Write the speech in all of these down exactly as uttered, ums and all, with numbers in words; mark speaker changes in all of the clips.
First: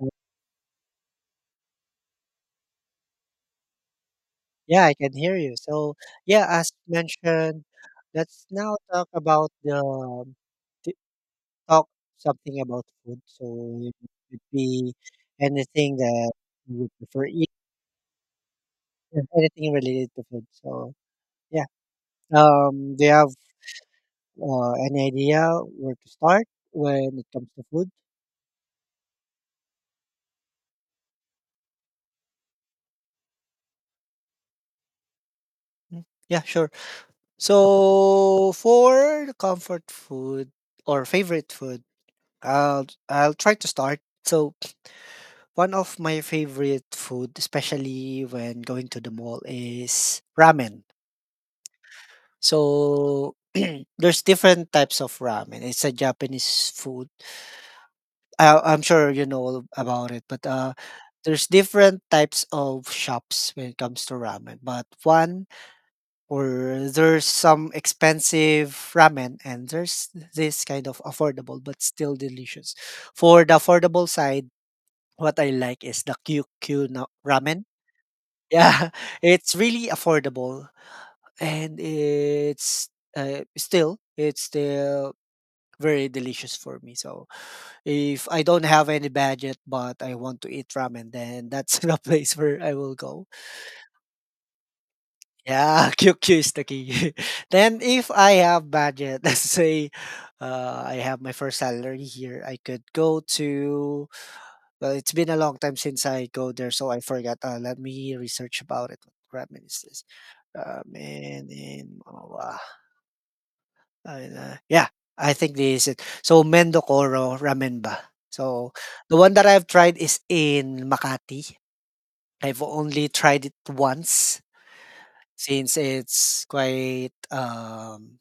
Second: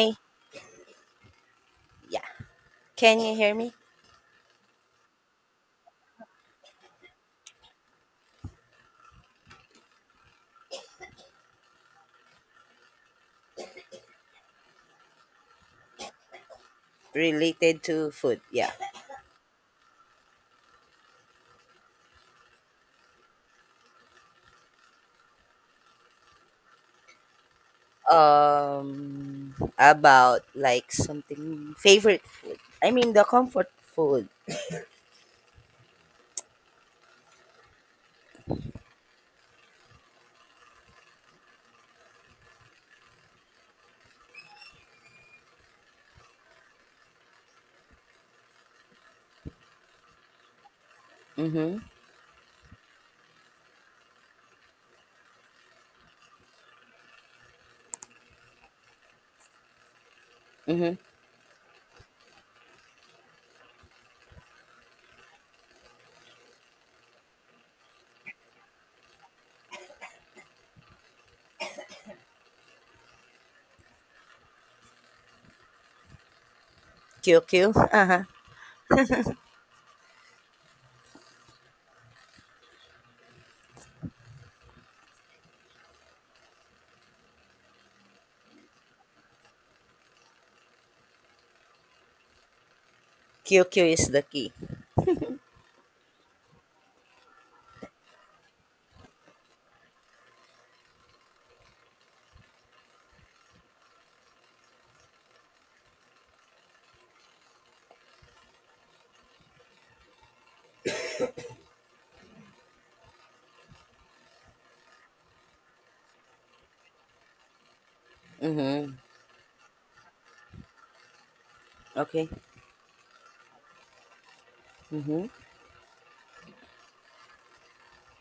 Speaker 1: Uh,
Speaker 2: Yeah. Can you hear me?
Speaker 1: Yeah, I can hear you. So, yeah, as mentioned, let's now talk about the um, t- talk something about food. So it could be anything that you prefer eat,
Speaker 2: Related to food. Yeah.
Speaker 1: anything related to food. So yeah, um, do you have uh, any idea where to start when it comes to food?
Speaker 2: Um about like something favorite. I mean the comfort food.
Speaker 1: Mm, yeah, sure. So for the comfort food or favorite food, I'll I'll try to start. So one of my favorite food, especially when going to the mall, is ramen.
Speaker 2: Mhm.
Speaker 1: So there's different types of ramen. It's a Japanese food. I, I'm sure you know about it, but uh,
Speaker 2: Mhm.
Speaker 1: there's different types of shops when it comes to ramen. But one, or there's some expensive ramen, and there's this kind of affordable but still delicious. For the affordable side, what I like is the Q Q na-
Speaker 2: Q Q.
Speaker 1: ramen.
Speaker 2: Uh-huh.
Speaker 1: Yeah, it's really affordable and it's uh, still it's still very delicious for me. So if I don't have any budget but I want to eat ramen, then that's the place where I will go.
Speaker 2: Q Q is the key.
Speaker 1: Yeah, Q Q is the key. Then if I have budget, let's say uh, I have my first salary here, I could go to. Well, it's been a long time since I go there, so I forgot. Uh, let me research about it. What ramen is this? Uh, men in Manwa, and, uh, yeah, I think this is it. So Mendokoro ramen ba. So,
Speaker 2: Mhm.
Speaker 1: the one that I've tried is in Makati.
Speaker 2: Okay.
Speaker 1: I've only tried it once
Speaker 2: Mhm.
Speaker 1: since it's quite, um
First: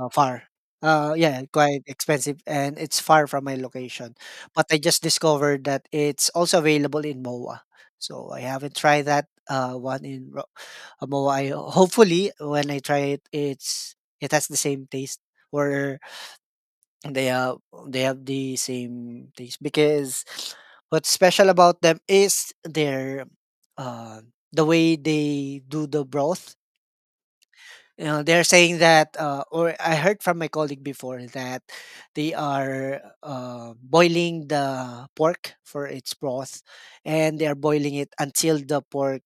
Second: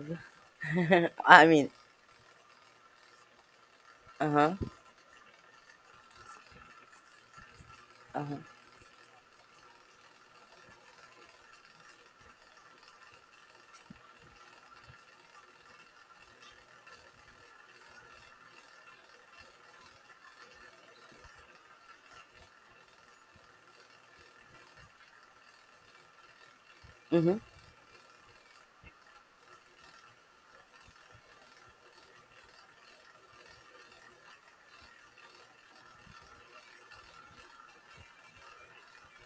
Speaker 1: Uh, far. Uh, yeah,
Speaker 2: I mean,
Speaker 1: quite expensive and it's far from my location.
Speaker 2: uh-huh.
Speaker 1: But I just discovered that it's also available in M O A. So
Speaker 2: Uh-huh.
Speaker 1: I haven't tried that uh, one in Ro- uh, M O A. I hopefully, when I try it, it's it has the same taste or they have they have the same taste because what's special about them is their uh, the way they do the broth.
Speaker 2: Mhm.
Speaker 1: You know, they're saying that, uh, or I heard from my colleague before that they are uh, boiling the pork for its broth, and they are boiling it until the pork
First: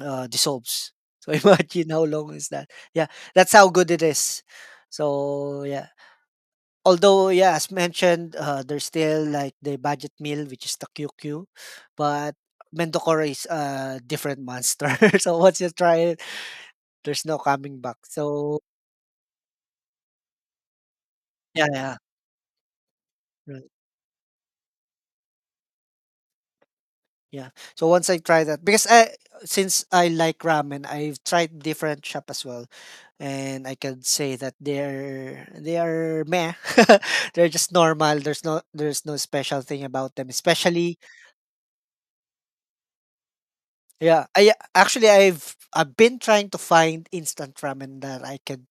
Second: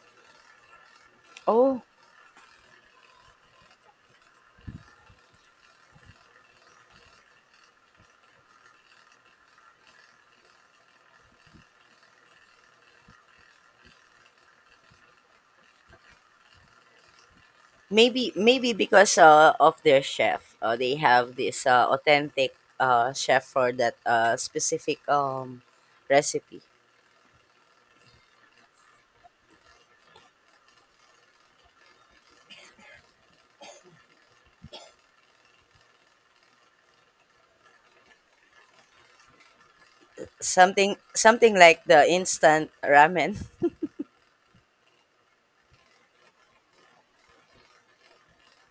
Speaker 1: uh, dissolves. So
Speaker 2: Oh,
Speaker 1: imagine how long is that? Yeah, that's how good it is. So yeah, although yeah, as mentioned, uh, there's still like the budget meal, which is the Q Q, but Mendocoro is a different monster. So once you try it, there's no coming back.
Speaker 2: Maybe
Speaker 1: So
Speaker 2: maybe because uh, of their chef, uh, they have this uh,
Speaker 1: yeah,
Speaker 2: authentic uh, chef
Speaker 1: yeah.
Speaker 2: for that uh, specific um, recipe.
Speaker 1: Yeah. So once I try that, because I since I like ramen, I've tried different shop as well, and I can say that they're they are meh. They're just normal. There's no there's no special thing about them. Especially
Speaker 2: Something something like the instant ramen.
Speaker 1: yeah. I actually I've I've been trying to find instant ramen that I could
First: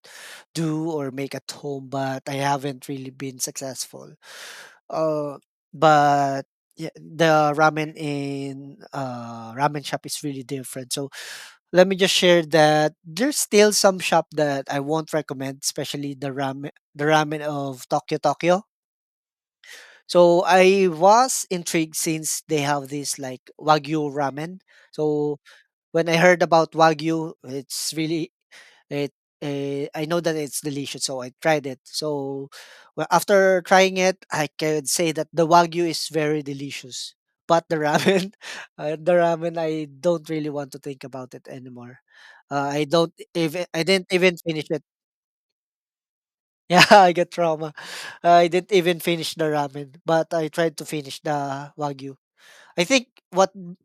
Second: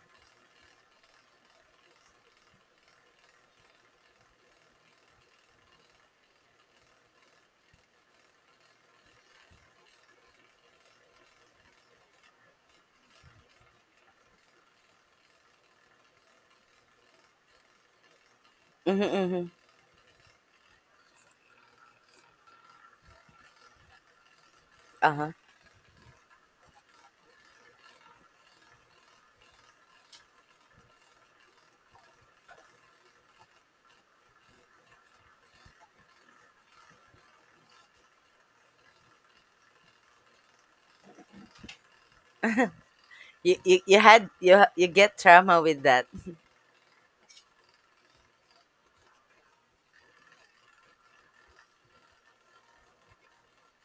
Speaker 1: do or make at home, but I haven't really been successful. Uh, but yeah, the ramen in uh ramen shop is really different. So let me just share that there's still some shop that I won't recommend, especially the ramen the ramen of Tokyo Tokyo.
Speaker 2: Mm-hmm, mm-hmm.
Speaker 1: So I was intrigued since they have this like Wagyu ramen.
Speaker 2: Uh-huh.
Speaker 1: So when I heard about Wagyu, it's really it. Uh, I know that it's delicious, so I tried it. So well, after trying it, I can say that the Wagyu is very delicious. But the ramen, uh, the ramen, I don't really want to think about it anymore. Uh, I don't
Speaker 2: You,
Speaker 1: even.
Speaker 2: you,
Speaker 1: I
Speaker 2: you
Speaker 1: didn't
Speaker 2: had
Speaker 1: even
Speaker 2: you
Speaker 1: finish
Speaker 2: ha-
Speaker 1: it.
Speaker 2: you get trauma with that.
Speaker 1: Yeah, I get trauma. I didn't even finish the ramen, but I tried to finish the Wagyu. I think what m-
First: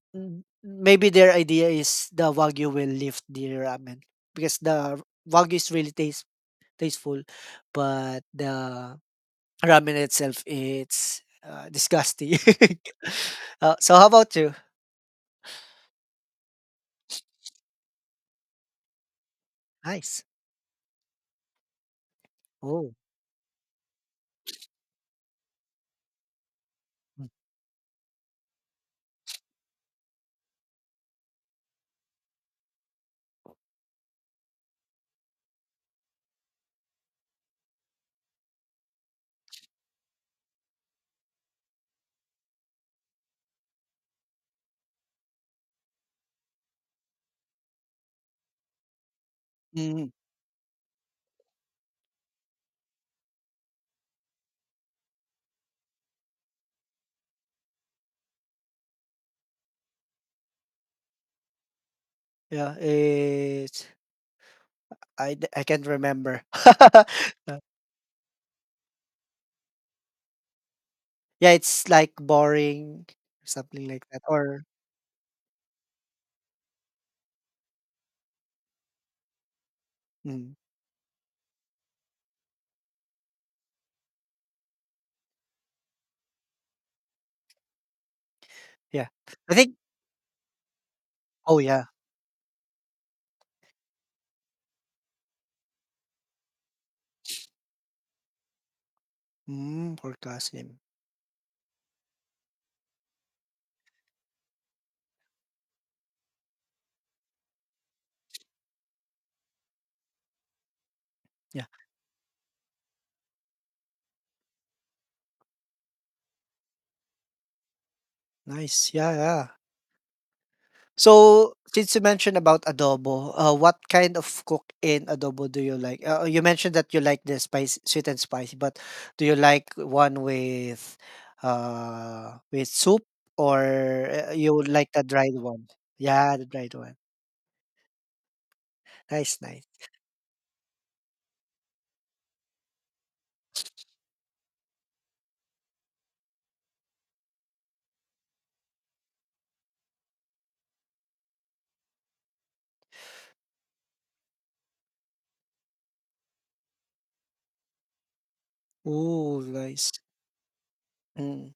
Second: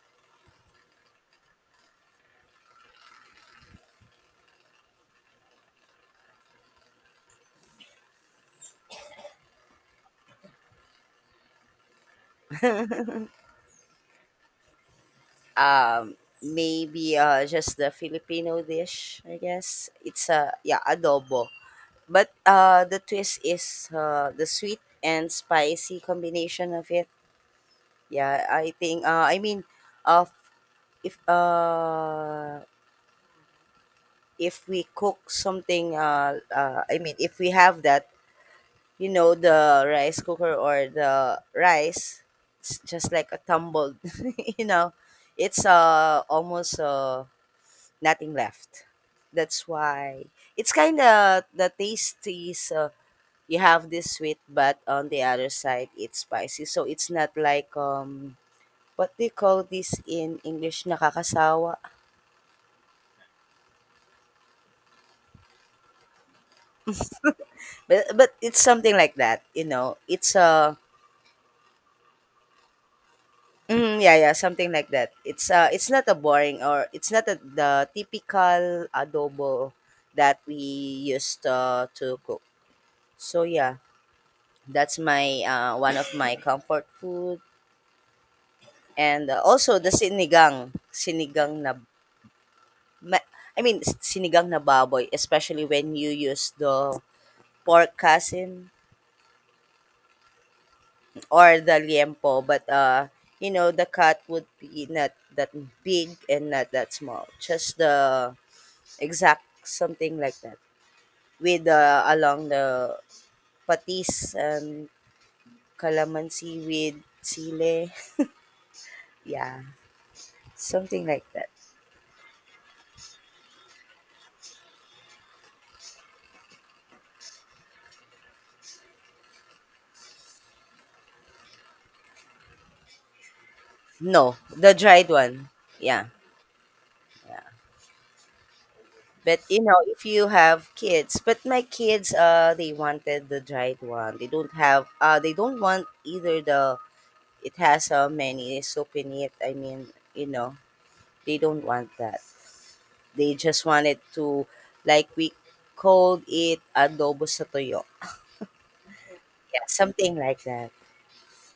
Speaker 1: maybe their idea is the wagyu will lift the ramen because the wagyu is really taste tasteful, but the ramen itself it's uh, disgusting. Uh, so how about you?
Speaker 2: Um, Maybe uh, just the Filipino dish. I guess
Speaker 1: Nice.
Speaker 2: it's a uh, yeah adobo. But uh,
Speaker 1: Oh.
Speaker 2: the twist is uh, the sweet and spicy combination of it. Yeah, I think uh I mean uh if uh if we cook something uh uh I mean if we have that, you know, the rice cooker or the rice, it's just like a tumbled, you know, it's uh almost uh nothing left. That's
Speaker 1: Mm,
Speaker 2: why it's kind of the taste is uh, you have this sweet, but on the other side it's spicy. So it's not like um what do you call this in English? Nakakasawa?
Speaker 1: yeah. It's I d- I can't remember. Uh,
Speaker 2: But but it's something like that, you know. It's a
Speaker 1: yeah, it's like boring, something
Speaker 2: mm,
Speaker 1: like
Speaker 2: yeah,
Speaker 1: that.
Speaker 2: yeah,
Speaker 1: Or
Speaker 2: something like that. It's uh it's not a boring, or it's not a, the typical adobo that
Speaker 1: mm,
Speaker 2: we used uh, to cook. So yeah, that's my uh, one of my comfort food,
Speaker 1: yeah,
Speaker 2: and uh,
Speaker 1: I think.
Speaker 2: also the sinigang,
Speaker 1: Oh
Speaker 2: sinigang na
Speaker 1: yeah.
Speaker 2: ma- I mean s- sinigang na baboy, especially when you use the pork casing
Speaker 1: Mm, for Kasim.
Speaker 2: or the liempo, but uh, you know, the cut would be not that big and not that small. Just the exact something like that. With uh, along the patis and calamansi with sile.
Speaker 1: Nice, yeah, yeah.
Speaker 2: Yeah, something like that.
Speaker 1: So, since you mentioned about adobo, uh, what kind of cook in adobo do you like? Uh, you mentioned that you like the spice, sweet and spicy, but do you like one with, uh, with soup or uh,
Speaker 2: No,
Speaker 1: you would
Speaker 2: the
Speaker 1: like the
Speaker 2: dried
Speaker 1: dried
Speaker 2: one.
Speaker 1: one?
Speaker 2: Yeah,
Speaker 1: Yeah, the dried one.
Speaker 2: yeah.
Speaker 1: Nice,
Speaker 2: But you
Speaker 1: nice.
Speaker 2: know, if you have kids, but my kids, uh, they wanted the dried one. They don't have, uh, they don't want either the, it has so many soup in it. I mean, you know, they don't want that. They just wanted to, like we called it adobo sa toyo.
Speaker 1: Ooh,
Speaker 2: Yeah,
Speaker 1: nice.
Speaker 2: something like that.
Speaker 1: Mm.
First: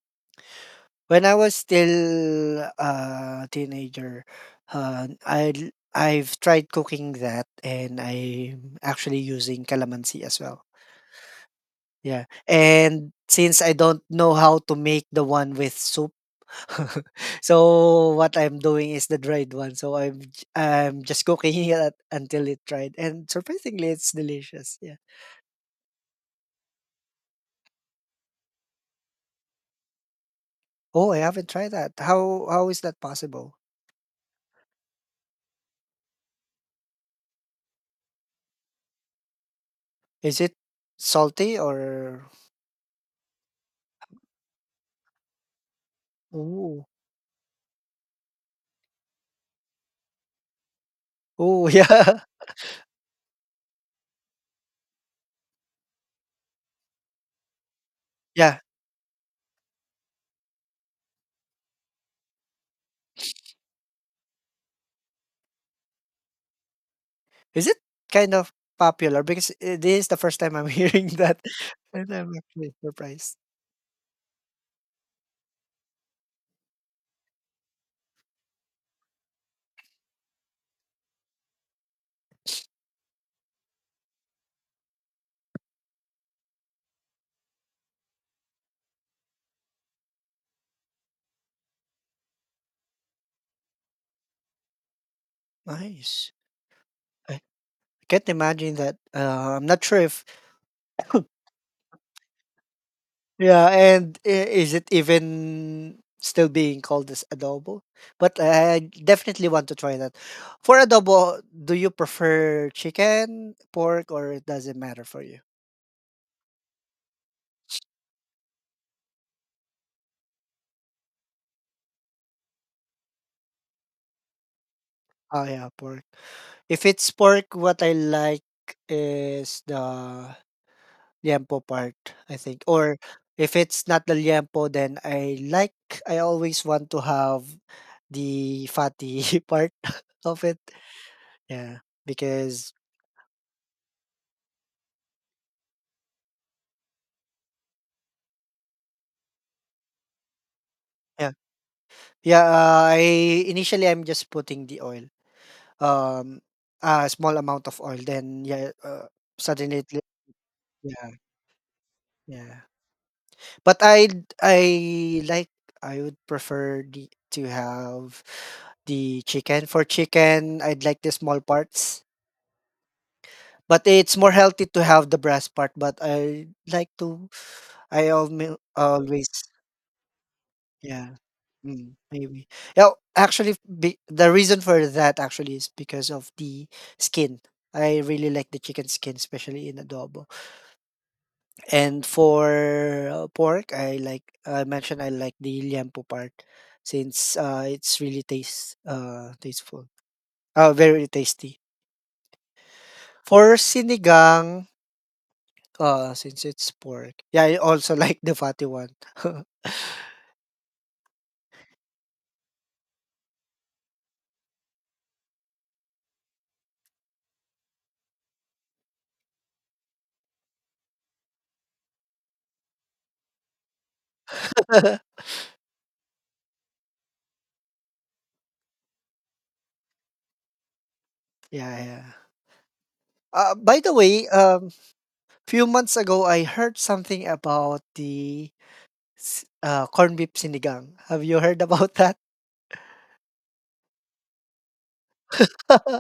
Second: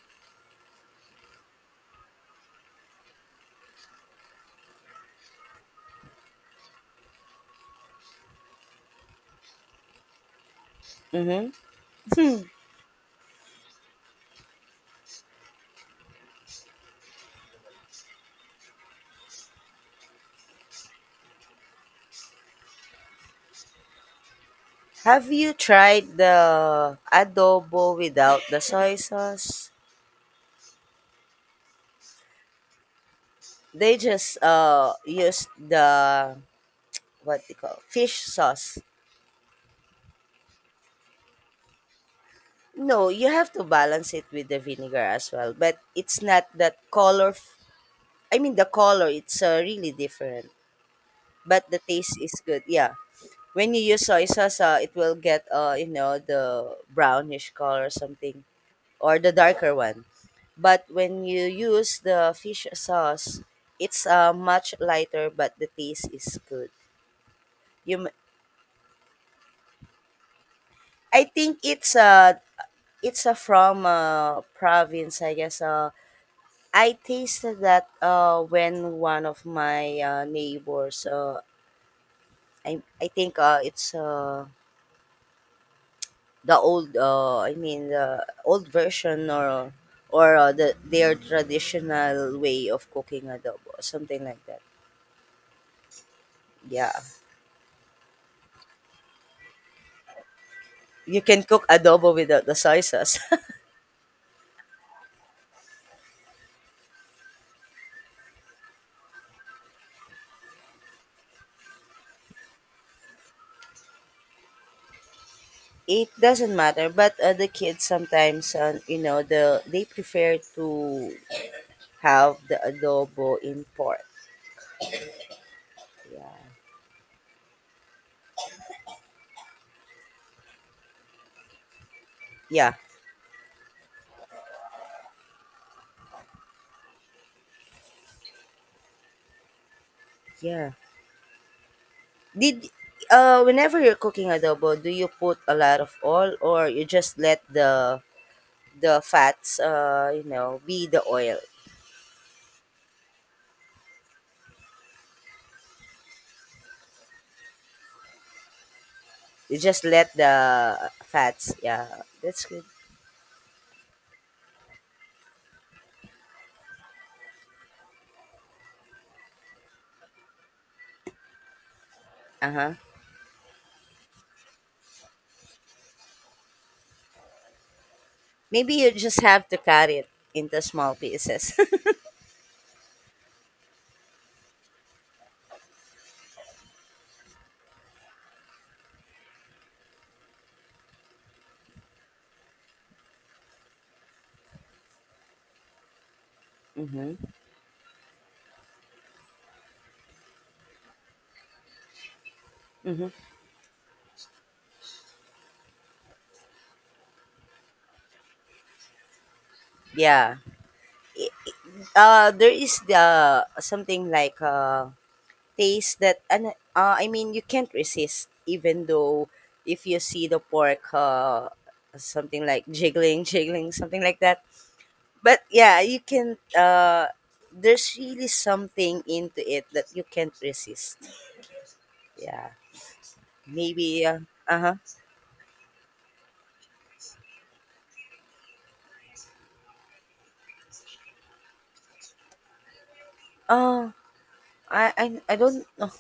Speaker 1: When I was still a teenager, uh, I I've tried cooking that and I'm actually using calamansi as well.
Speaker 2: Mm-hmm.
Speaker 1: Yeah,
Speaker 2: Hmm.
Speaker 1: and since I don't know how to make the one with soup, so what I'm doing is the dried one. So I'm j- I'm just cooking it until it dried, and surprisingly, it's delicious. Yeah.
Speaker 2: Have you tried the adobo without the soy sauce?
Speaker 1: Oh, I haven't tried that. How how is that possible?
Speaker 2: They just uh use the, what they call fish sauce.
Speaker 1: Is it salty or?
Speaker 2: No, you have to balance it with the vinegar as well, but it's not
Speaker 1: Ooh,
Speaker 2: that color. I mean, the color, it's uh, really different.
Speaker 1: oh
Speaker 2: But the taste
Speaker 1: yeah,
Speaker 2: is good. Yeah. When you use soy sauce, uh, it will get uh, you know, the brownish color or something,
Speaker 1: yeah.
Speaker 2: or the darker one. But when you use the fish sauce, it's uh, much lighter, but the taste is good.
Speaker 1: Is it
Speaker 2: You m-
Speaker 1: kind of popular? Because uh, this is the first time I'm hearing
Speaker 2: I
Speaker 1: that,
Speaker 2: think it's
Speaker 1: and I'm
Speaker 2: uh
Speaker 1: actually
Speaker 2: it's uh,
Speaker 1: surprised.
Speaker 2: from uh, province, I guess. Uh, I tasted that uh, when one of my uh, neighbors uh, I, I think uh, it's uh, the old, uh, I mean the old version, or or uh, the their traditional way of cooking adobo, something like that.
Speaker 1: Nice.
Speaker 2: Yeah,
Speaker 1: Can't imagine that. Uh, I'm not sure if
Speaker 2: you can cook adobo without the soy sauce.
Speaker 1: yeah, and i- is it even still being called as adobo? But I definitely want to try that. For adobo, do you prefer chicken, pork, or it doesn't matter for you?
Speaker 2: It doesn't matter, but uh, the kids sometimes, uh, you know, the they prefer to have the adobo in pork.
Speaker 1: Oh yeah, pork.
Speaker 2: Yeah,
Speaker 1: If it's pork, what I like is the liempo part, I think.
Speaker 2: yeah,
Speaker 1: Or if it's not the liempo, then I like I always want to have the fatty part of it.
Speaker 2: yeah.
Speaker 1: Yeah,
Speaker 2: Did
Speaker 1: because
Speaker 2: uh, Whenever you're cooking adobo, do you put a lot of oil, or you just let the the fats, uh you know be the
Speaker 1: yeah,
Speaker 2: oil.
Speaker 1: yeah. Uh, I Initially I'm just putting the oil, um, a small amount of oil. Then yeah, uh,
Speaker 2: You
Speaker 1: suddenly
Speaker 2: just
Speaker 1: it, li-
Speaker 2: let the
Speaker 1: yeah,
Speaker 2: fats, yeah, that's
Speaker 1: yeah.
Speaker 2: good.
Speaker 1: But I I like I would prefer the, to have the chicken. For chicken, I'd like the small parts.
Speaker 2: Uh-huh.
Speaker 1: But it's more healthy to have the breast part. But I like to. I always
Speaker 2: Maybe you just
Speaker 1: Always
Speaker 2: have to cut it into small
Speaker 1: yeah.
Speaker 2: pieces.
Speaker 1: Mm, maybe. Yeah, actually, be, the reason for that actually is because of the skin. I really like the chicken skin, especially in adobo. And for uh, pork, I like I mentioned I like the liempo part
Speaker 2: Mhm.
Speaker 1: since uh, it's really taste uh tasteful. Uh, very tasty.
Speaker 2: Mhm.
Speaker 1: For sinigang, uh, since it's pork, yeah, I also like the fatty one.
Speaker 2: Yeah. I- Uh there is the something like uh taste that ano, uh, I mean you can't resist, even though if you see the pork uh something like jiggling, jiggling, something like that.
Speaker 1: Yeah,
Speaker 2: But yeah, you can uh there's really something into it that you can't resist.
Speaker 1: yeah.
Speaker 2: Yeah.
Speaker 1: Uh, by the
Speaker 2: Maybe, uh
Speaker 1: way, um,
Speaker 2: huh.
Speaker 1: few months ago, I heard something about the s- uh, corned beef sinigang. Have you heard about that?
Speaker 2: Oh, I, I, I don't know.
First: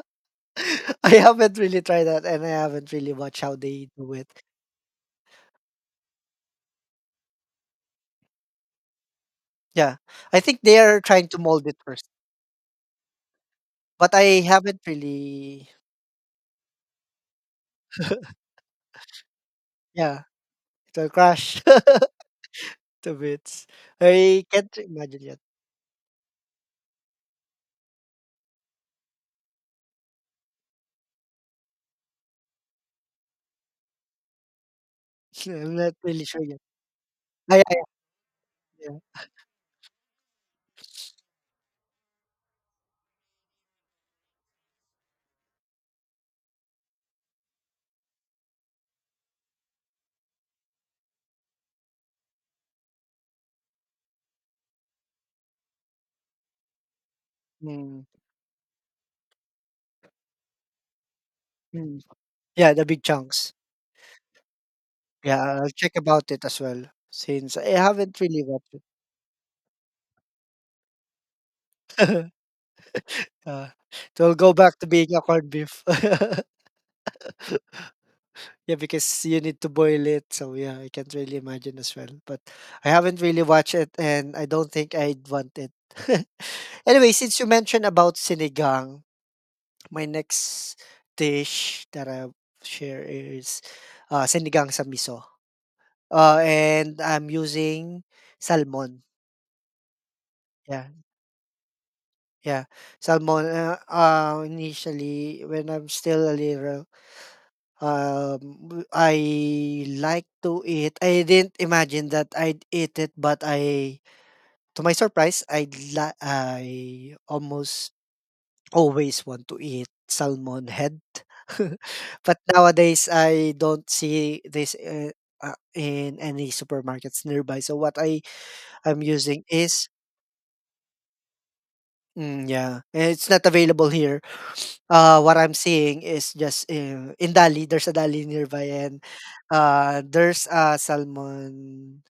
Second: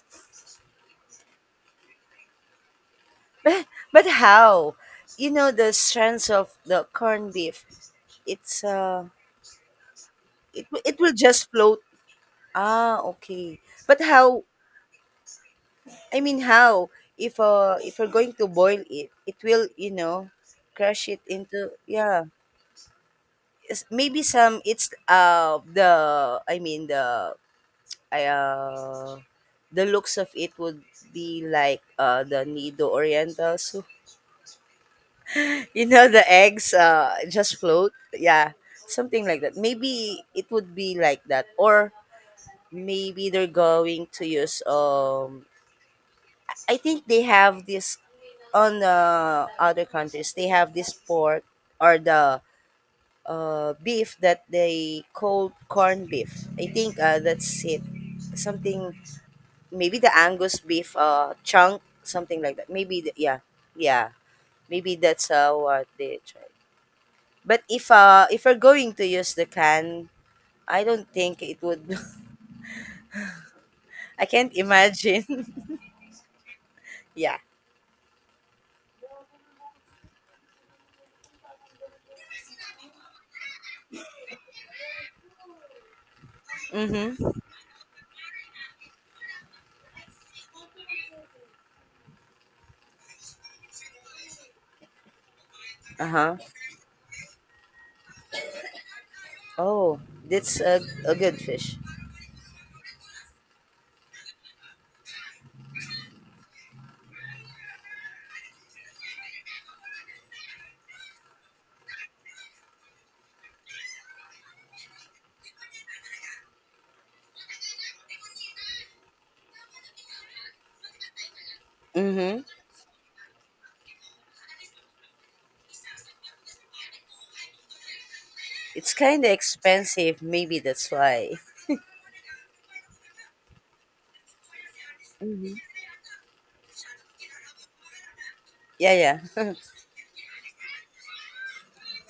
Speaker 1: I haven't really tried that, and I haven't really watched how
Speaker 2: But,
Speaker 1: they
Speaker 2: but
Speaker 1: do it.
Speaker 2: how? You know the strands of the corned beef. It's uh,
Speaker 1: Yeah, I think
Speaker 2: it
Speaker 1: they
Speaker 2: wi-
Speaker 1: are
Speaker 2: it will
Speaker 1: trying to
Speaker 2: just
Speaker 1: mold it
Speaker 2: float.
Speaker 1: first,
Speaker 2: Ah, okay. But
Speaker 1: but I
Speaker 2: how?
Speaker 1: haven't really.
Speaker 2: I mean, how? If uh, if we're going to boil it, it will, you
Speaker 1: Yeah,
Speaker 2: know,
Speaker 1: it
Speaker 2: crush
Speaker 1: will
Speaker 2: it
Speaker 1: crash
Speaker 2: into yeah.
Speaker 1: to bits.
Speaker 2: It's- Maybe
Speaker 1: I
Speaker 2: some
Speaker 1: can't
Speaker 2: it's
Speaker 1: imagine yet.
Speaker 2: uh the I mean the I uh the looks of it would be like uh the Nido Oriental soup.
Speaker 1: I'm
Speaker 2: You
Speaker 1: not
Speaker 2: know
Speaker 1: really
Speaker 2: the
Speaker 1: sure yet.
Speaker 2: eggs uh
Speaker 1: Ah,
Speaker 2: just
Speaker 1: yeah,
Speaker 2: float. Yeah.
Speaker 1: yeah,
Speaker 2: Something like that. Maybe it would be like that, or maybe they're going to use um I think they have this on uh, other countries they have this pork, or the uh, beef that they call corn beef. I think uh, that's
Speaker 1: yeah.
Speaker 2: it.
Speaker 1: Mm,
Speaker 2: Something maybe the Angus beef uh chunk,
Speaker 1: mm.
Speaker 2: something like that.
Speaker 1: Yeah, the
Speaker 2: Maybe
Speaker 1: big
Speaker 2: the, yeah.
Speaker 1: chunks.
Speaker 2: Yeah. Maybe that's
Speaker 1: Yeah,
Speaker 2: uh,
Speaker 1: I'll
Speaker 2: what
Speaker 1: check
Speaker 2: they
Speaker 1: about it
Speaker 2: try.
Speaker 1: as well since I
Speaker 2: But if,
Speaker 1: haven't
Speaker 2: uh,
Speaker 1: really
Speaker 2: if we're
Speaker 1: watched
Speaker 2: going to use the can, I don't think it would.
Speaker 1: it. Uh, it
Speaker 2: I
Speaker 1: will go
Speaker 2: can't
Speaker 1: back to being a corned
Speaker 2: imagine.
Speaker 1: beef.
Speaker 2: Yeah.
Speaker 1: Yeah, because you need to boil it. So yeah, I can't really imagine as well. But I haven't really watched it and I don't think I'd want it. Anyway,
Speaker 2: Mhm.
Speaker 1: since you mentioned about sinigang, my next dish that I share is uh, sinigang sa miso.
Speaker 2: Uh-huh.
Speaker 1: Uh, and I'm using salmon.
Speaker 2: Oh, that's a,
Speaker 1: Yeah,
Speaker 2: a good fish.
Speaker 1: yeah. Salmon. Uh, uh, initially, when I'm still a little Um, I like to eat I didn't imagine that I'd eat it, but I to my surprise, I la I almost always want to eat salmon head. But
Speaker 2: Mhm.
Speaker 1: nowadays, I don't see this, eh, uh, in any supermarkets nearby. So what I
Speaker 2: It's
Speaker 1: am
Speaker 2: kind of
Speaker 1: using is
Speaker 2: expensive, maybe that's why.
Speaker 1: mm, yeah, and it's not available here. Uh, what I'm
Speaker 2: Mhm.
Speaker 1: seeing is just in, in Dali. There's a Dali nearby,
Speaker 2: Yeah,
Speaker 1: and
Speaker 2: yeah.
Speaker 1: uh, there's a salmon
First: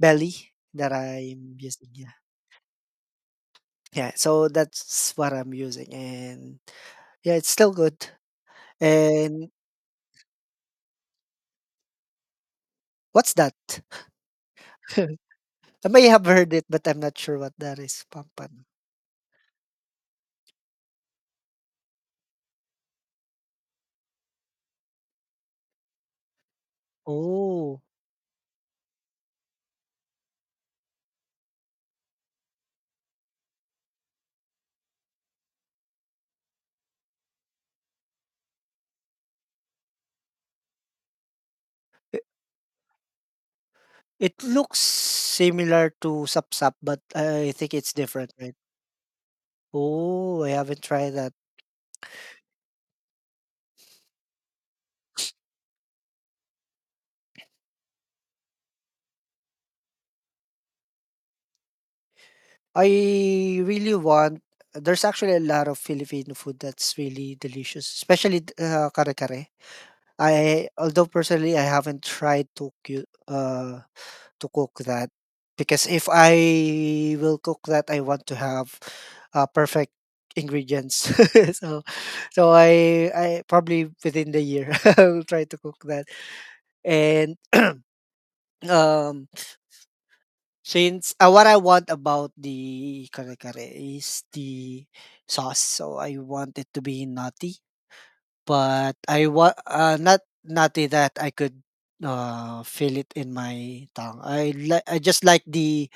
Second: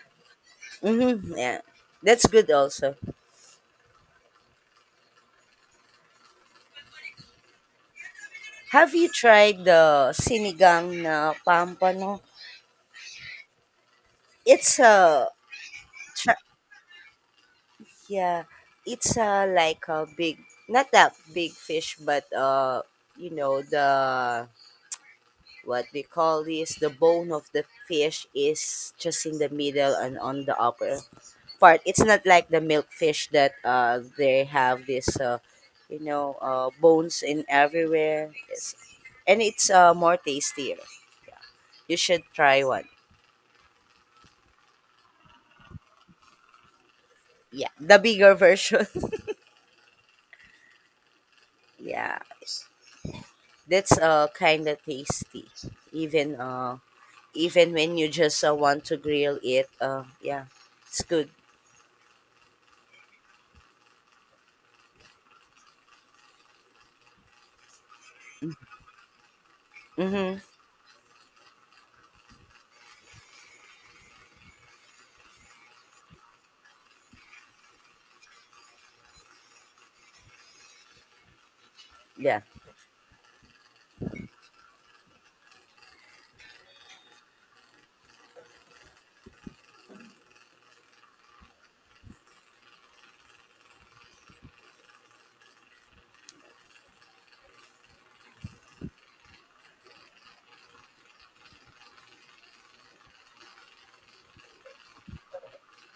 Speaker 1: belly that
Speaker 2: Mhm.
Speaker 1: I'm
Speaker 2: Yeah.
Speaker 1: using. Yeah,
Speaker 2: That's good also.
Speaker 1: yeah. So that's what I'm using, and yeah, it's still good.
Speaker 2: Have you
Speaker 1: And
Speaker 2: tried the sinigang na pampano?
Speaker 1: what's that?
Speaker 2: It's a
Speaker 1: I may have heard it, but I'm not sure what that is.
Speaker 2: Yeah,
Speaker 1: Pampan.
Speaker 2: it's uh, like a big, not that big fish, but uh, you know, the what we call this, the bone of the
Speaker 1: Oh,
Speaker 2: fish is just in the middle and on the upper part. It's not like the milk fish that uh they have this, uh, you know uh bones in everywhere. Yes. And it's uh more tastier. You
Speaker 1: it,
Speaker 2: should try one.
Speaker 1: it looks similar to sapsap, but I
Speaker 2: Yeah,
Speaker 1: think it's
Speaker 2: the
Speaker 1: different,
Speaker 2: bigger
Speaker 1: right?
Speaker 2: version.
Speaker 1: Oh, I haven't tried that.
Speaker 2: Yeah, that's uh kind of tasty. Even uh even when you just uh, want to grill it. Uh, yeah, it's good.
Speaker 1: I really want There's actually a lot of Filipino food that's really delicious, especially th uh, kare-kare.
Speaker 2: Mm-hmm.
Speaker 1: I although personally I haven't tried to cu uh, to cook that because if I will cook that, I want to have uh, perfect ingredients. So
Speaker 2: Yeah,
Speaker 1: so I I probably within the year I'll try to cook that. And um, since, uh, what I want about the kare-kare is the sauce, so I want it to be nutty, but I want uh, not nutty that I could, uh, feel it in my tongue. I li I just like the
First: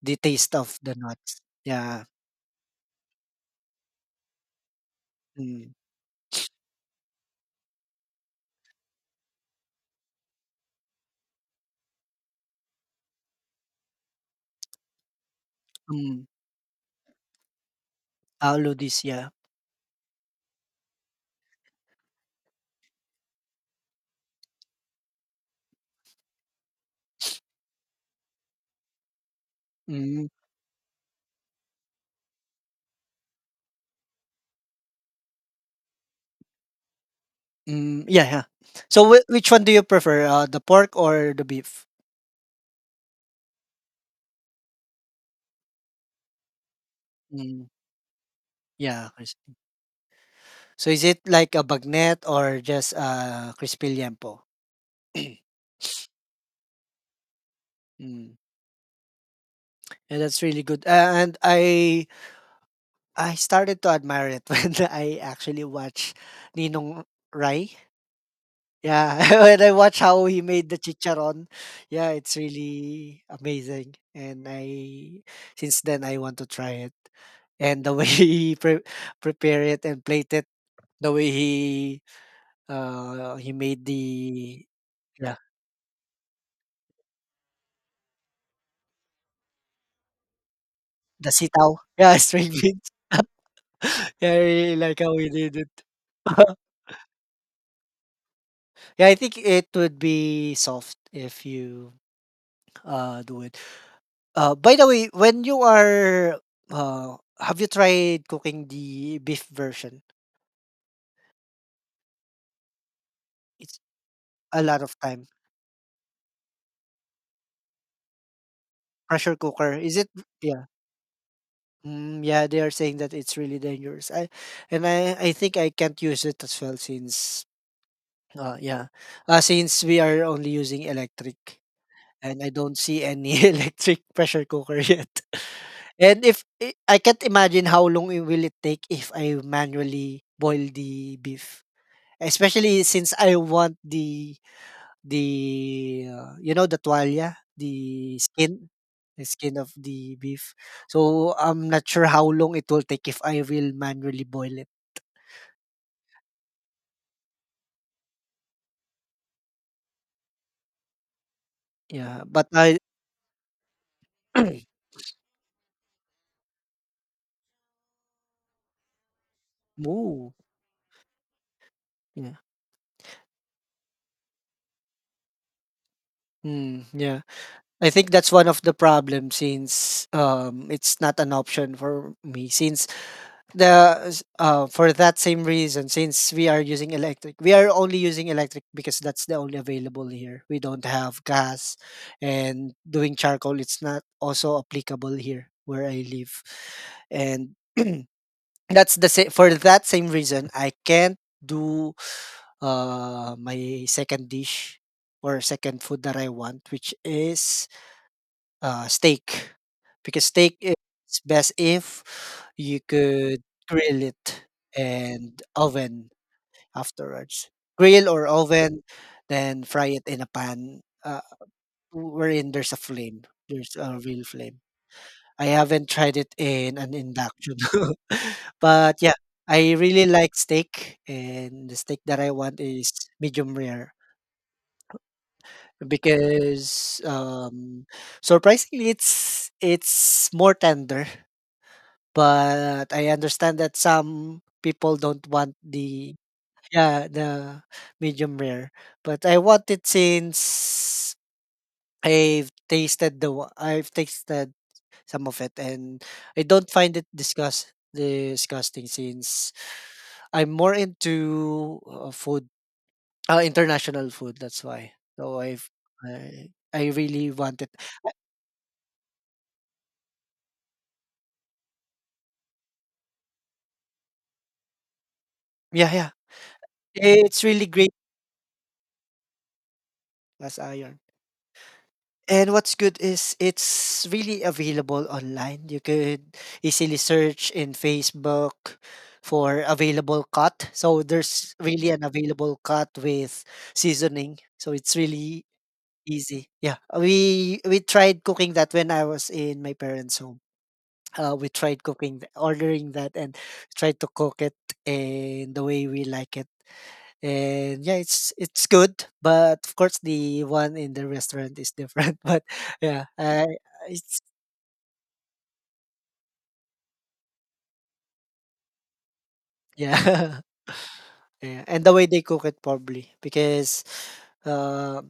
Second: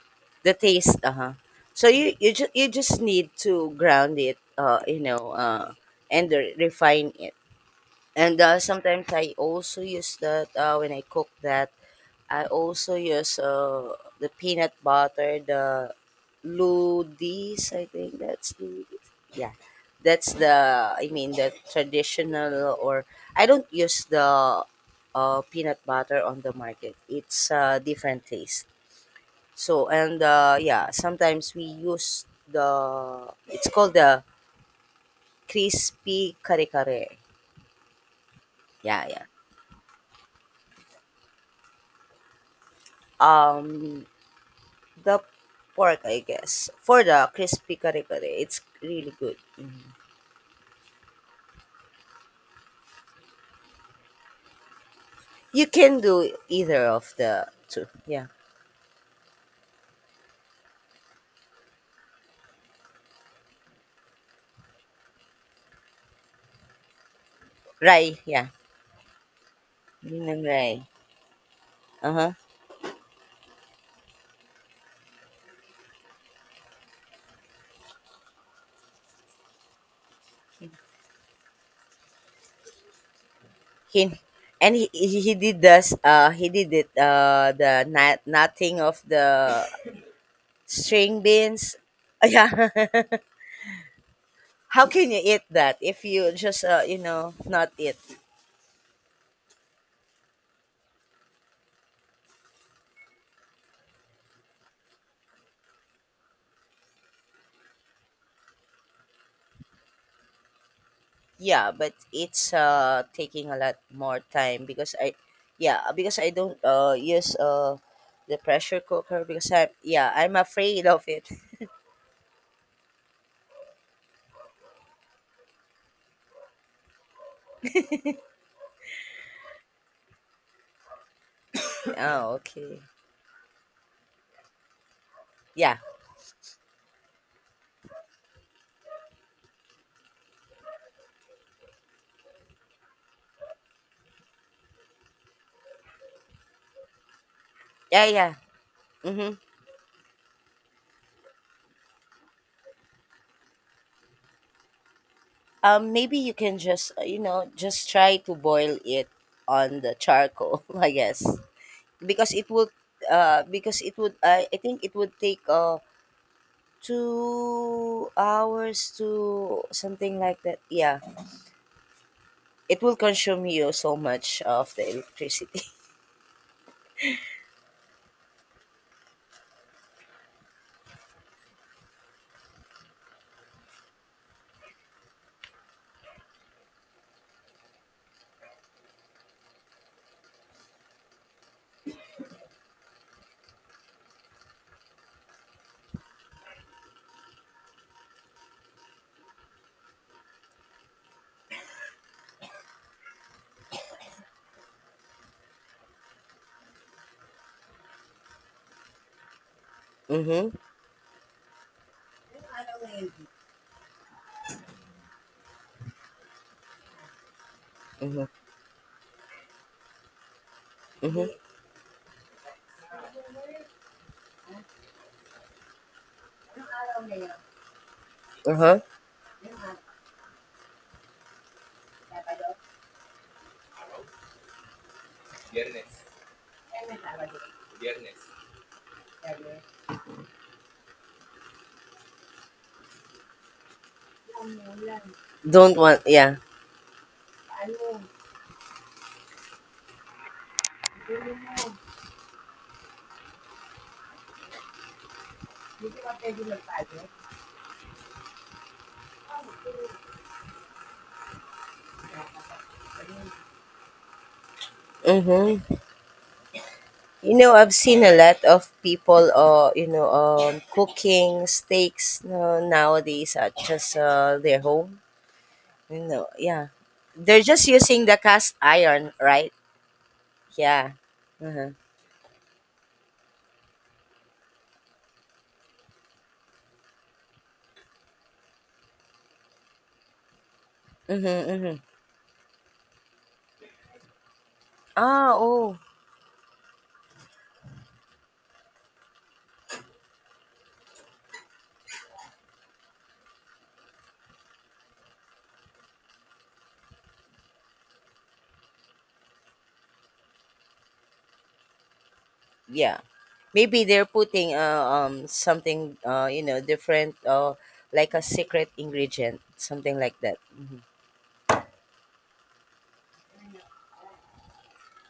Speaker 1: the
Speaker 2: the
Speaker 1: taste of the
Speaker 2: taste. Uh huh.
Speaker 1: nuts.
Speaker 2: So
Speaker 1: Yeah,
Speaker 2: you you just you just need to ground it. Uh, you know.
Speaker 1: mm,
Speaker 2: Uh, and re- refine it. And uh, sometimes I also use that uh, when I cook that. I also use uh, the peanut butter, the
Speaker 1: mm,
Speaker 2: ludis. I think that's the.
Speaker 1: this. Yeah.
Speaker 2: Yeah, that's the. I mean the traditional, or I don't use the uh, peanut butter on the market. It's uh, different taste. So, and
Speaker 1: Mm,
Speaker 2: uh, yeah, sometimes we use the. It's called the crispy kare kare.
Speaker 1: mm, yeah, yeah. So
Speaker 2: Yeah,
Speaker 1: whi
Speaker 2: yeah.
Speaker 1: which one do you prefer, uh, the pork or the beef?
Speaker 2: Um, the pork, I guess, for the
Speaker 1: Mm,
Speaker 2: crispy kare kare. It's
Speaker 1: yeah,
Speaker 2: really
Speaker 1: I
Speaker 2: good.
Speaker 1: see.
Speaker 2: Mhm.
Speaker 1: So is it like a bagnet or just, uh, crispy liempo?
Speaker 2: You can do either of the two. Yeah.
Speaker 1: Mm. Yeah, that's really good. Uh, and I I started to admire it when I actually watched Ninong Rai.
Speaker 2: Rai, yeah.
Speaker 1: Yeah, when I watch how
Speaker 2: Yun
Speaker 1: he
Speaker 2: ang
Speaker 1: made
Speaker 2: rai.
Speaker 1: the chicharon, yeah,
Speaker 2: Uh-huh.
Speaker 1: it's really amazing. And I since then I want to try it. And the way he pre- prepare it and plate it, the way he uh he made
Speaker 2: He,
Speaker 1: the
Speaker 2: and he, he,
Speaker 1: yeah
Speaker 2: he did this, uh, he did it, uh, the nut, nutting of the string
Speaker 1: the
Speaker 2: beans.
Speaker 1: sitaw, yeah, string
Speaker 2: Yeah.
Speaker 1: beans. Yeah, I really
Speaker 2: How
Speaker 1: like
Speaker 2: can
Speaker 1: how
Speaker 2: you
Speaker 1: he
Speaker 2: eat
Speaker 1: did it.
Speaker 2: that if you just, uh, you know, not eat?
Speaker 1: Yeah, I think it would be soft if you uh do it. Uh by the way, when you are uh have you tried cooking the beef version?
Speaker 2: Yeah, but it's uh taking a lot
Speaker 1: It's
Speaker 2: more
Speaker 1: a
Speaker 2: time
Speaker 1: lot
Speaker 2: because
Speaker 1: of
Speaker 2: I
Speaker 1: time.
Speaker 2: yeah, because I don't uh use uh the pressure cooker,
Speaker 1: Pressure
Speaker 2: because I
Speaker 1: cooker. Is it
Speaker 2: yeah, I'm
Speaker 1: yeah.
Speaker 2: afraid of it.
Speaker 1: Mm, yeah, they are saying that it's really dangerous. I and I I think I can't use it as well since uh yeah. Uh, since we are only using electric.
Speaker 2: Oh,
Speaker 1: And I don't
Speaker 2: okay.
Speaker 1: see any electric pressure cooker yet.
Speaker 2: Yeah.
Speaker 1: And if I I can't imagine how long it will it take if I manually boil the beef, especially since I want the the, uh, you know, the tualya,
Speaker 2: Yeah,
Speaker 1: the
Speaker 2: yeah.
Speaker 1: skin, the
Speaker 2: Mhm.
Speaker 1: skin of the beef. So I'm not sure how long it will take if I will manually boil it.
Speaker 2: Um maybe you can just uh, you know, just try to boil it on the charcoal, I guess.
Speaker 1: Yeah,
Speaker 2: Because
Speaker 1: but
Speaker 2: it would
Speaker 1: I
Speaker 2: uh because it would I I think it would take uh 2 hours, to something
Speaker 1: move.
Speaker 2: like that. Yeah.
Speaker 1: Yeah.
Speaker 2: It will consume you so much of the electricity.
Speaker 1: Mm, yeah. I think that's one of the problems since um, it's not an option for me. Since the s- uh, for that same reason, since we are using electric, we are only using electric because that's the only available here. We don't have gas, and doing charcoal it's not also applicable here where I live, and that's the sa- for that same reason I can't do uh, my second dish or second food that I want, which is uh, steak, because
Speaker 2: Mhm.
Speaker 1: steak is best if you could grill it and oven afterwards. Grill
Speaker 2: Mhm.
Speaker 1: or oven, then fry it in a pan, uh,
Speaker 2: Mhm.
Speaker 1: wherein there's a flame. There's a real flame. I haven't tried it in an induction,
Speaker 2: Uh-huh.
Speaker 1: but yeah, I really like steak, and the steak that I want is medium rare because um, surprisingly it's it's more tender. But I understand that some people don't want
Speaker 2: Don't want
Speaker 1: the
Speaker 2: yeah.
Speaker 1: yeah, the medium rare, but I want it since I've tasted the wa I've tasted some of it, and I don't find it disgust disgusting since I'm more into, uh, food, uh, international food, that's why. So I've
Speaker 2: Mhm.
Speaker 1: I I really
Speaker 2: You know,
Speaker 1: want it.
Speaker 2: I've seen a lot of people uh you know um cooking steaks uh, nowadays at just uh, their home.
Speaker 1: Yeah,
Speaker 2: You
Speaker 1: yeah.
Speaker 2: know, yeah. They're
Speaker 1: It's really
Speaker 2: just
Speaker 1: great
Speaker 2: using the cast iron, right?
Speaker 1: as
Speaker 2: Yeah.
Speaker 1: iron.
Speaker 2: Uh-huh.
Speaker 1: And what's good is it's really available online. You could easily search in Facebook for available cut. So
Speaker 2: Mhm.
Speaker 1: there's
Speaker 2: Mhm.
Speaker 1: really an available cut with seasoning. So it's
Speaker 2: Ah,
Speaker 1: really
Speaker 2: oh.
Speaker 1: easy. Yeah. We we tried cooking that when I was in my parents' home. Uh, we tried cooking, th- ordering that, and tried to cook it in the way we like it. And yeah, it's it's good, but of course the one in the restaurant is different. But
Speaker 2: Yeah,
Speaker 1: yeah, uh,
Speaker 2: maybe they're
Speaker 1: it's
Speaker 2: putting uh, um something uh you know different, uh like a secret ingredient,
Speaker 1: yeah,
Speaker 2: something like that. Hmm.
Speaker 1: yeah, and the way they cook it probably because uh,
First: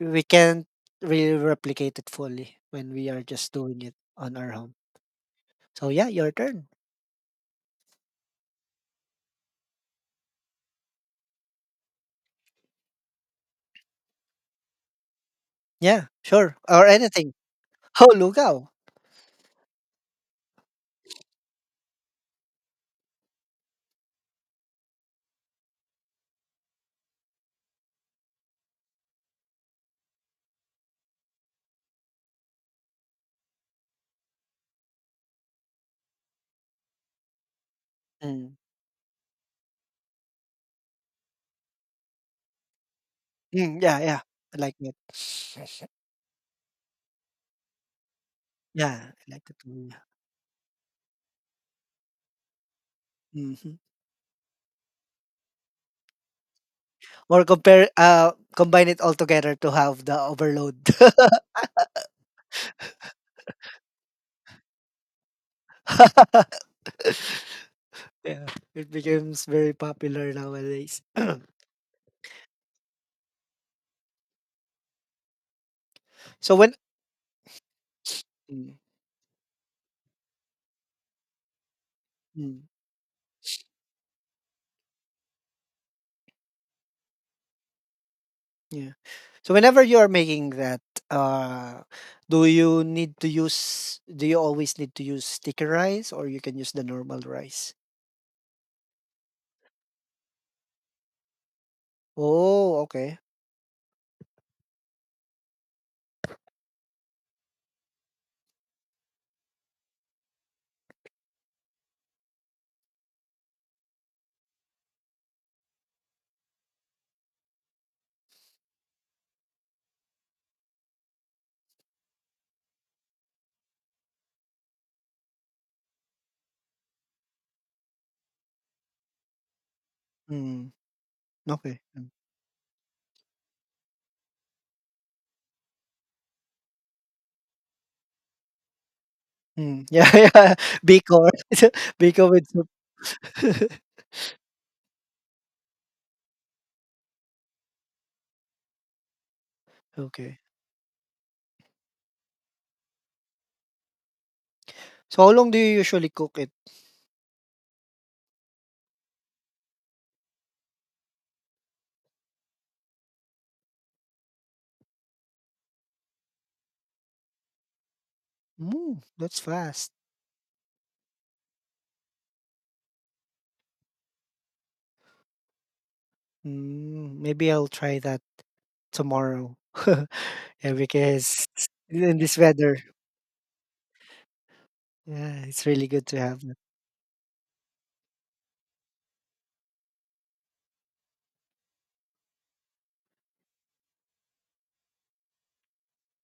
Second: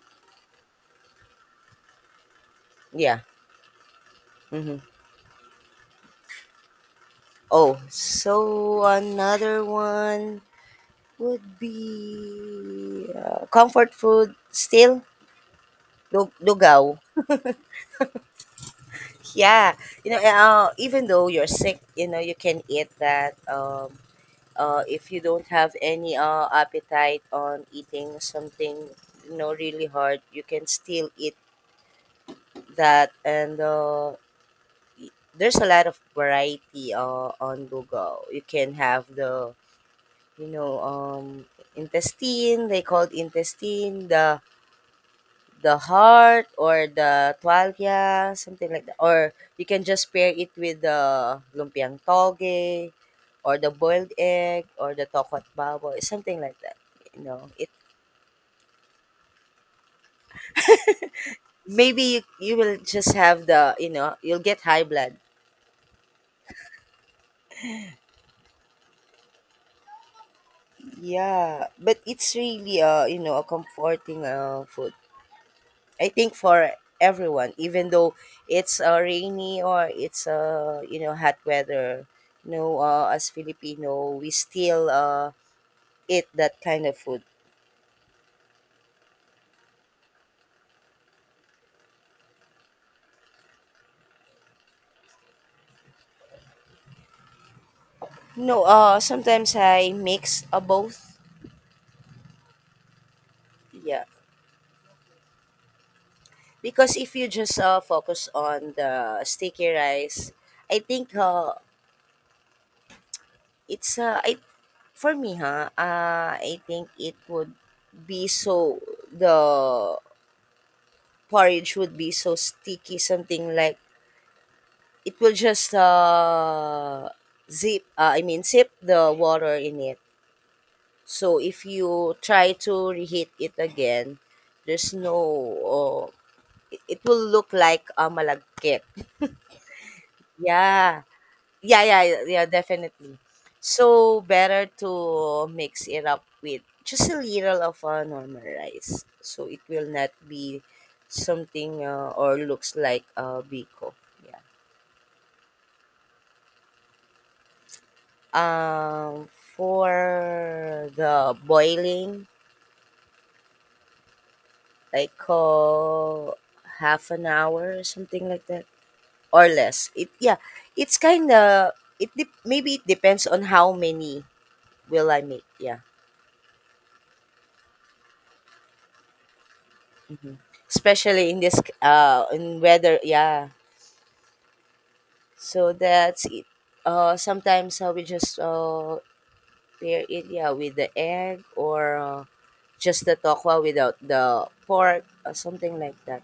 Speaker 1: we can't really replicate it fully when we
Speaker 2: Yeah.
Speaker 1: are just doing it on our home.
Speaker 2: Hmm.
Speaker 1: So yeah, your turn.
Speaker 2: Oh, so another one would be uh, comfort food still.
Speaker 1: Yeah,
Speaker 2: Lug-
Speaker 1: sure, or
Speaker 2: Lugaw.
Speaker 1: anything. Oh, lugao.
Speaker 2: Yeah, you know, uh, even though you're sick, you know, you can eat that, um uh, if you don't have any uh, appetite on eating something, you know, really hard, you can still eat that, and uh, y- there's a lot of variety uh, on Google. You
Speaker 1: Mm.
Speaker 2: can have the, you know um intestine, they called
Speaker 1: Mm, yeah,
Speaker 2: intestine,
Speaker 1: yeah.
Speaker 2: the
Speaker 1: I like it.
Speaker 2: the heart or the tualya, something like that,
Speaker 1: Yeah, I
Speaker 2: or
Speaker 1: like it
Speaker 2: you can
Speaker 1: too. Yeah.
Speaker 2: just pair it with the lumpiang toge, or the
Speaker 1: Mhm.
Speaker 2: boiled egg, or the tokot baboy, something like that, you
Speaker 1: Or
Speaker 2: know, it.
Speaker 1: compare uh, combine it all together to have the overload.
Speaker 2: Maybe you, you will just have the, you know you'll get high blood.
Speaker 1: Yeah, it becomes very popular nowadays.
Speaker 2: Yeah, but it's really uh you know a comforting uh food. I think
Speaker 1: So
Speaker 2: for
Speaker 1: when
Speaker 2: everyone, even though
Speaker 1: mm,
Speaker 2: it's uh, rainy, or it's uh you know hot weather, you
Speaker 1: mm,
Speaker 2: know uh, as Filipino, we still uh eat that kind of food.
Speaker 1: yeah. So whenever you are making that, uh, do you need to use? Do you always need to use sticky rice, or you can use the normal rice?
Speaker 2: No, uh sometimes I mix uh, both.
Speaker 1: Oh, okay.
Speaker 2: Yeah, because if you just uh focus on the sticky rice, I think uh it's uh I for me, ha, ah, I think it would be so, the porridge would be so sticky, something like it will just uh, zip. Uh, I mean, sip the water in it.
Speaker 1: Mm,
Speaker 2: So if
Speaker 1: okay. Mm,
Speaker 2: you try to reheat it again, there's no. Uh, it it will look like a malagkit.
Speaker 1: mm, yeah, yeah.
Speaker 2: Yeah.
Speaker 1: Biko,
Speaker 2: Yeah, yeah, yeah,
Speaker 1: biko with
Speaker 2: yeah,
Speaker 1: soup.
Speaker 2: definitely. So better to mix it up with just a little of uh, normal rice, so it will not
Speaker 1: Okay.
Speaker 2: be something, uh, or looks like uh, biko. Yeah.
Speaker 1: So how long do you usually cook it?
Speaker 2: Um, for the boiling, like uh, half an hour or something like that,
Speaker 1: Mm, that's
Speaker 2: or
Speaker 1: fast.
Speaker 2: less. It yeah, it's kind of it. Dep maybe it depends on how many will I make. Yeah.
Speaker 1: Mm, maybe I'll try that tomorrow.
Speaker 2: Mhm.
Speaker 1: Yeah,
Speaker 2: Especially in
Speaker 1: because
Speaker 2: this
Speaker 1: in
Speaker 2: uh
Speaker 1: this
Speaker 2: in
Speaker 1: weather,
Speaker 2: weather, yeah.
Speaker 1: yeah, it's
Speaker 2: So
Speaker 1: really good to
Speaker 2: that's
Speaker 1: have
Speaker 2: it.
Speaker 1: that.
Speaker 2: Uh sometimes uh, we just uh pair it, yeah, with the egg, or uh, just the tokwa without the pork, or something like that.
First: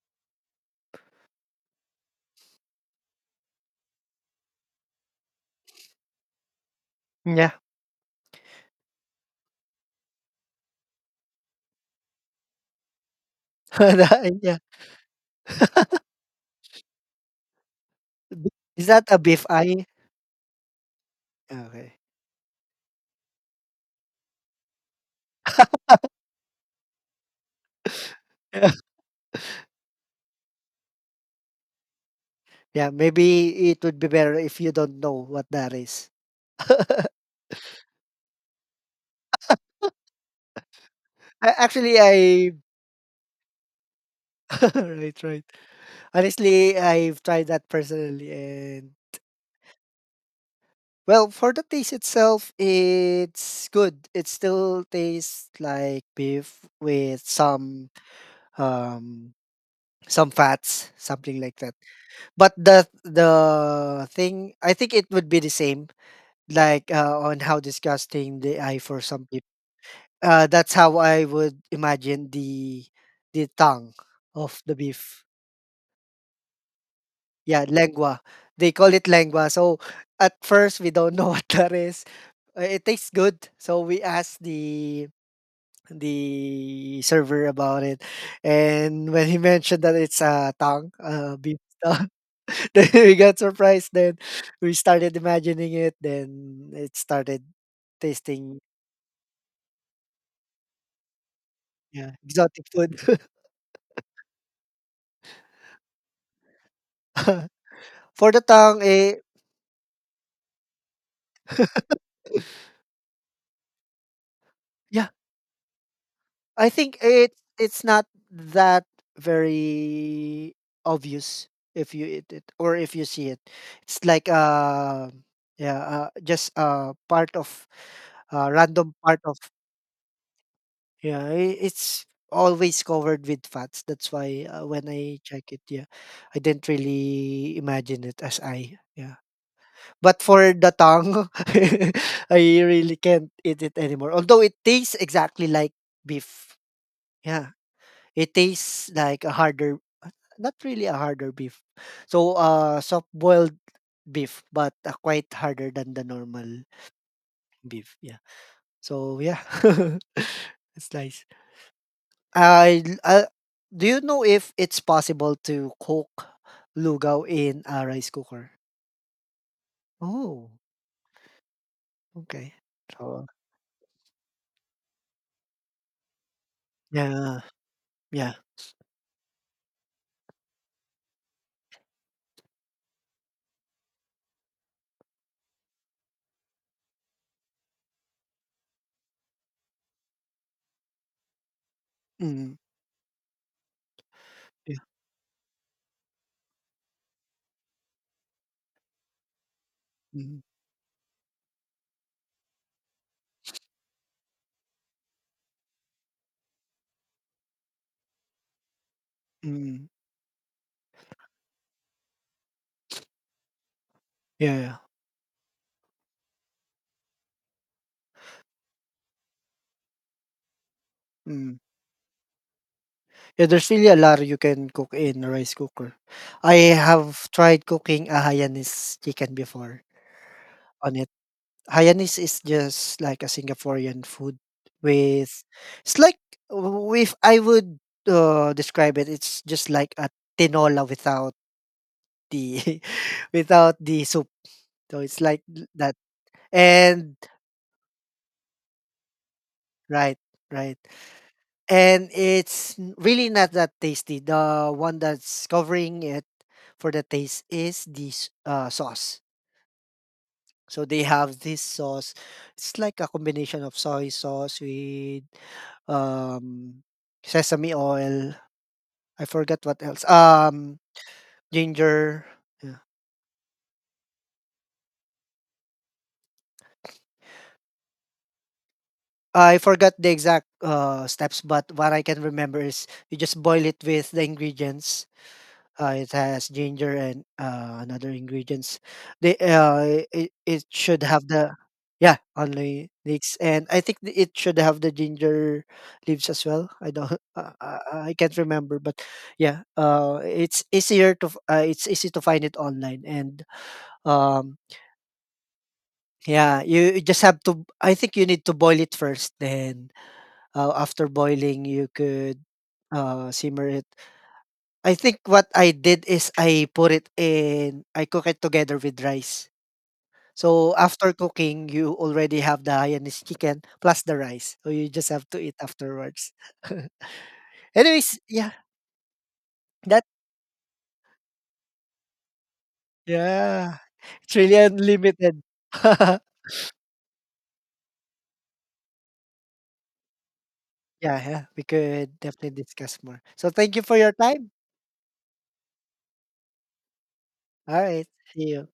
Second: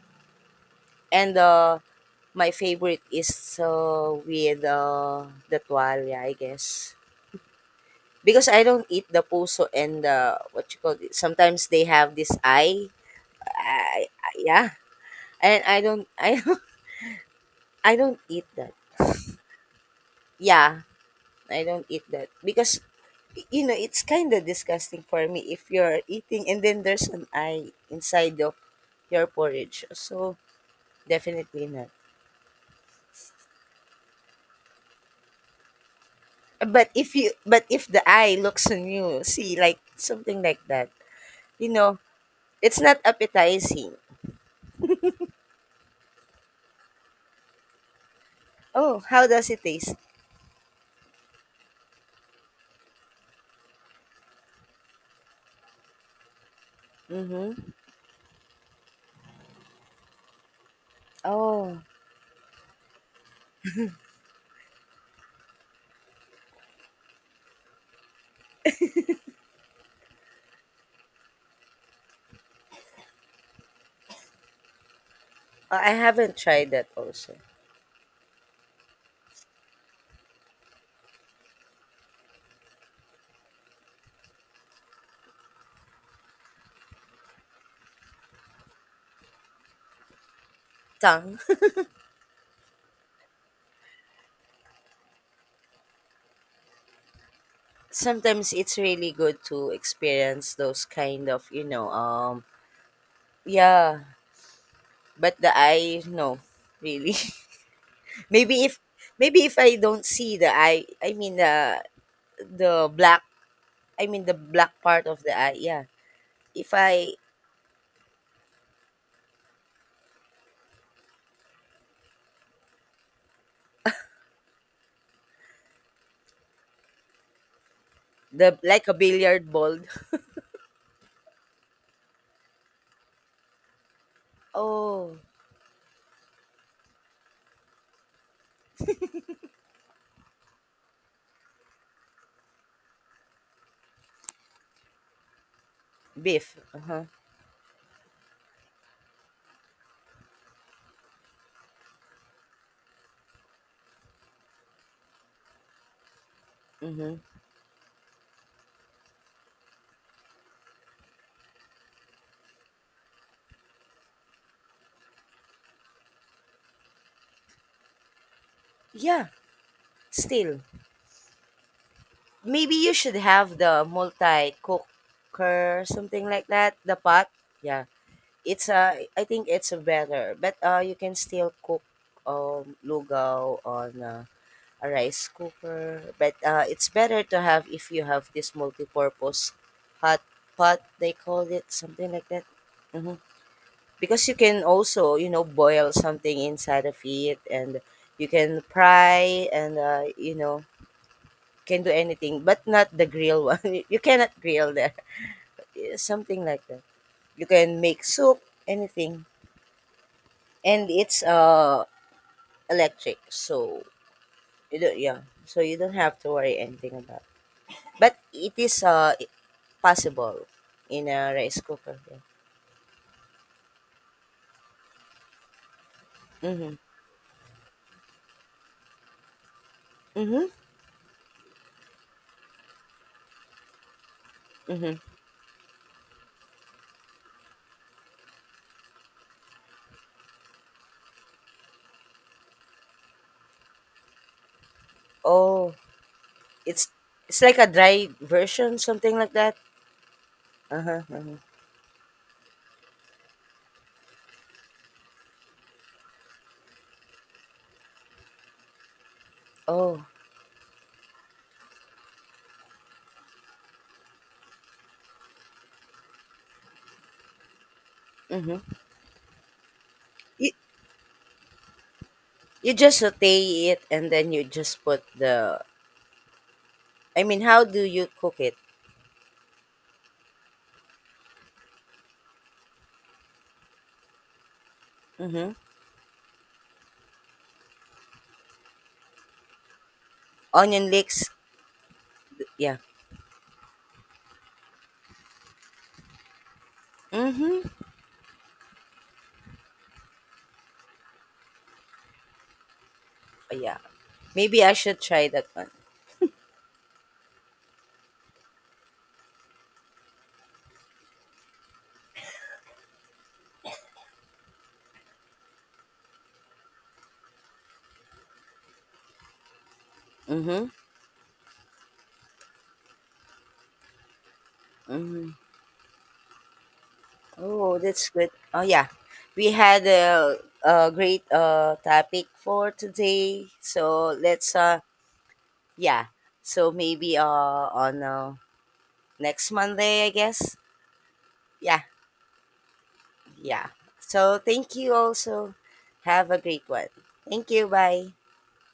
Speaker 2: And uh my favorite is uh, with uh, the tualia, I guess,
Speaker 1: Yeah,
Speaker 2: because I don't eat the puso and the, what you call it, sometimes they have this eye. I, I,
Speaker 1: yeah.
Speaker 2: yeah, and i don't i don't i don't
Speaker 1: B.
Speaker 2: eat that,
Speaker 1: Is that a beef eye?
Speaker 2: yeah. I don't
Speaker 1: Okay.
Speaker 2: eat that because y- you know, it's kind of disgusting for me if you're eating and then there's an eye inside of your porridge. So definitely not.
Speaker 1: Yeah, maybe it would be better if you don't know what that is.
Speaker 2: But
Speaker 1: I
Speaker 2: if you but if the eye looks on you, see, like something like that, you
Speaker 1: actually,
Speaker 2: know,
Speaker 1: I
Speaker 2: it's not appetizing.
Speaker 1: right, right. Honestly, I've tried that personally, and
Speaker 2: Oh, how does it taste?
Speaker 1: well, for the taste itself, it's good. It still tastes like beef with
Speaker 2: Mm-hmm.
Speaker 1: some um some fats, something like that.
Speaker 2: Oh,
Speaker 1: But the the thing, I think it would be the same, like uh, on how disgusting the eye for some people. Uh, that's how I would imagine the the tongue of the beef.
Speaker 2: I haven't tried that also.
Speaker 1: Yeah, lengua. They call it lengua. So at first we don't know what that is. Uh, It tastes good, so we asked the the server about it, and when he mentioned that it's a tongue, uh,
Speaker 2: Tongue.
Speaker 1: beef tongue, then we got surprised. Then we started imagining it. Then it started
Speaker 2: Sometimes
Speaker 1: tasting
Speaker 2: it's really good to experience those kind of, you know,
Speaker 1: yeah
Speaker 2: um,
Speaker 1: exotic food
Speaker 2: yeah. But the eye, no, really.
Speaker 1: for the
Speaker 2: maybe if
Speaker 1: tongue. Eh,
Speaker 2: maybe if I don't see the eye, I mean the, the black, I mean the black part
Speaker 1: yeah,
Speaker 2: of the eye. Yeah,
Speaker 1: I
Speaker 2: if
Speaker 1: think
Speaker 2: I
Speaker 1: it it's not that very obvious if you eat it or if you see it. It's like uh yeah, uh, just uh part of uh
Speaker 2: the like
Speaker 1: random
Speaker 2: a
Speaker 1: part of
Speaker 2: billiard ball.
Speaker 1: yeah, i- it's always covered with fats. That's why uh, when
Speaker 2: Oh,
Speaker 1: I check it, yeah, I didn't really imagine it as I yeah. But for the tongue, I really can't eat it anymore. Although it tastes exactly like beef.
Speaker 2: beef. Uh huh.
Speaker 1: Yeah. It tastes like a harder not really a harder beef. So, uh, soft boiled beef, but uh, quite harder than the normal
Speaker 2: Mhm.
Speaker 1: beef. Yeah. So yeah, it's nice. I I, l- I Do you know if it's possible to cook lugaw in a rice cooker?
Speaker 2: Yeah.
Speaker 1: Oh,
Speaker 2: Still,
Speaker 1: okay.
Speaker 2: maybe you should
Speaker 1: So
Speaker 2: have the multi cooker, something like that. The pot.
Speaker 1: yeah,
Speaker 2: Yeah.
Speaker 1: yeah,
Speaker 2: It's a. I think it's a better, but uh, you can still cook um lugaw on uh, a rice cooker. But uh, it's better to have if you have this multi-purpose hot pot, they call it, something like that.
Speaker 1: mm,
Speaker 2: hmm Because you can
Speaker 1: yeah,
Speaker 2: also, you know, boil something inside of it, and you can fry, and uh, you
Speaker 1: mm,
Speaker 2: know, can do anything, but not the grill one. You cannot grill there. Yeah, something like that. You can make soup, anything.
Speaker 1: mm,
Speaker 2: And it's uh electric, so
Speaker 1: yeah, yeah.
Speaker 2: you don't, yeah. So you don't have to worry anything about. But it is uh possible in a
Speaker 1: Mm.
Speaker 2: rice cooker, yeah.
Speaker 1: Yeah, there's really a lot you can cook in a rice cooker. I
Speaker 2: Mhm,
Speaker 1: have tried cooking a Hainanese chicken before
Speaker 2: mhm,
Speaker 1: on it. Hainanese is just like a Singaporean food
Speaker 2: mhm.
Speaker 1: with it's like w- if I would uh, describe it, it's just like a tinola without the without the soup. So it's like
Speaker 2: Oh,
Speaker 1: that.
Speaker 2: it's
Speaker 1: And
Speaker 2: it's like a dry version, something like that?
Speaker 1: right, right.
Speaker 2: Uh-huh, uh-huh.
Speaker 1: And it's n- really not that tasty. The one that's covering it for the taste is the s- uh, sauce.
Speaker 2: Oh,
Speaker 1: So they have this sauce. It's like a combination of soy sauce with um, sesame oil.
Speaker 2: mhm.
Speaker 1: I forgot what else.
Speaker 2: You
Speaker 1: Um, ginger.
Speaker 2: you
Speaker 1: Yeah.
Speaker 2: just saute it and then you just put the. I mean, how do you cook it?
Speaker 1: I forgot the exact uh, steps, but what I can remember is you just boil it with the ingredients.
Speaker 2: Mhm.
Speaker 1: Uh, it has ginger and uh, another ingredients. They uh, it, it
Speaker 2: Onion
Speaker 1: should
Speaker 2: leeks?
Speaker 1: have the yeah
Speaker 2: Yeah.
Speaker 1: only leeks and I think th- it should have the ginger leaves as well. I don't uh,
Speaker 2: Mhm.
Speaker 1: uh, I can't remember, but yeah, uh, it's easier to f- uh, it's easy to find it online and
Speaker 2: Yeah.
Speaker 1: um
Speaker 2: Maybe I should try that one.
Speaker 1: yeah you just have to I think you need to boil it first. Then uh, after boiling, you could uh, simmer it. I think what I did is I put it in I cook it together with rice.
Speaker 2: Mhm,
Speaker 1: So after cooking, you already have the Hainanese chicken plus the rice. So you just have
Speaker 2: mhm.
Speaker 1: to eat afterwards.
Speaker 2: Oh, that's
Speaker 1: Anyways,
Speaker 2: good.
Speaker 1: yeah,
Speaker 2: Oh, yeah. We had
Speaker 1: that
Speaker 2: a, a great uh, topic for today.
Speaker 1: yeah,
Speaker 2: So
Speaker 1: it's really
Speaker 2: let's, uh,
Speaker 1: unlimited.
Speaker 2: yeah.
Speaker 1: Yeah,
Speaker 2: So maybe uh, on uh, next Monday, I guess.
Speaker 1: yeah, we
Speaker 2: Yeah,
Speaker 1: could definitely discuss more. So
Speaker 2: yeah.
Speaker 1: thank you for your
Speaker 2: So
Speaker 1: time.
Speaker 2: thank you also. Have a great one. Thank you.
Speaker 1: All right,
Speaker 2: Bye.
Speaker 1: see you.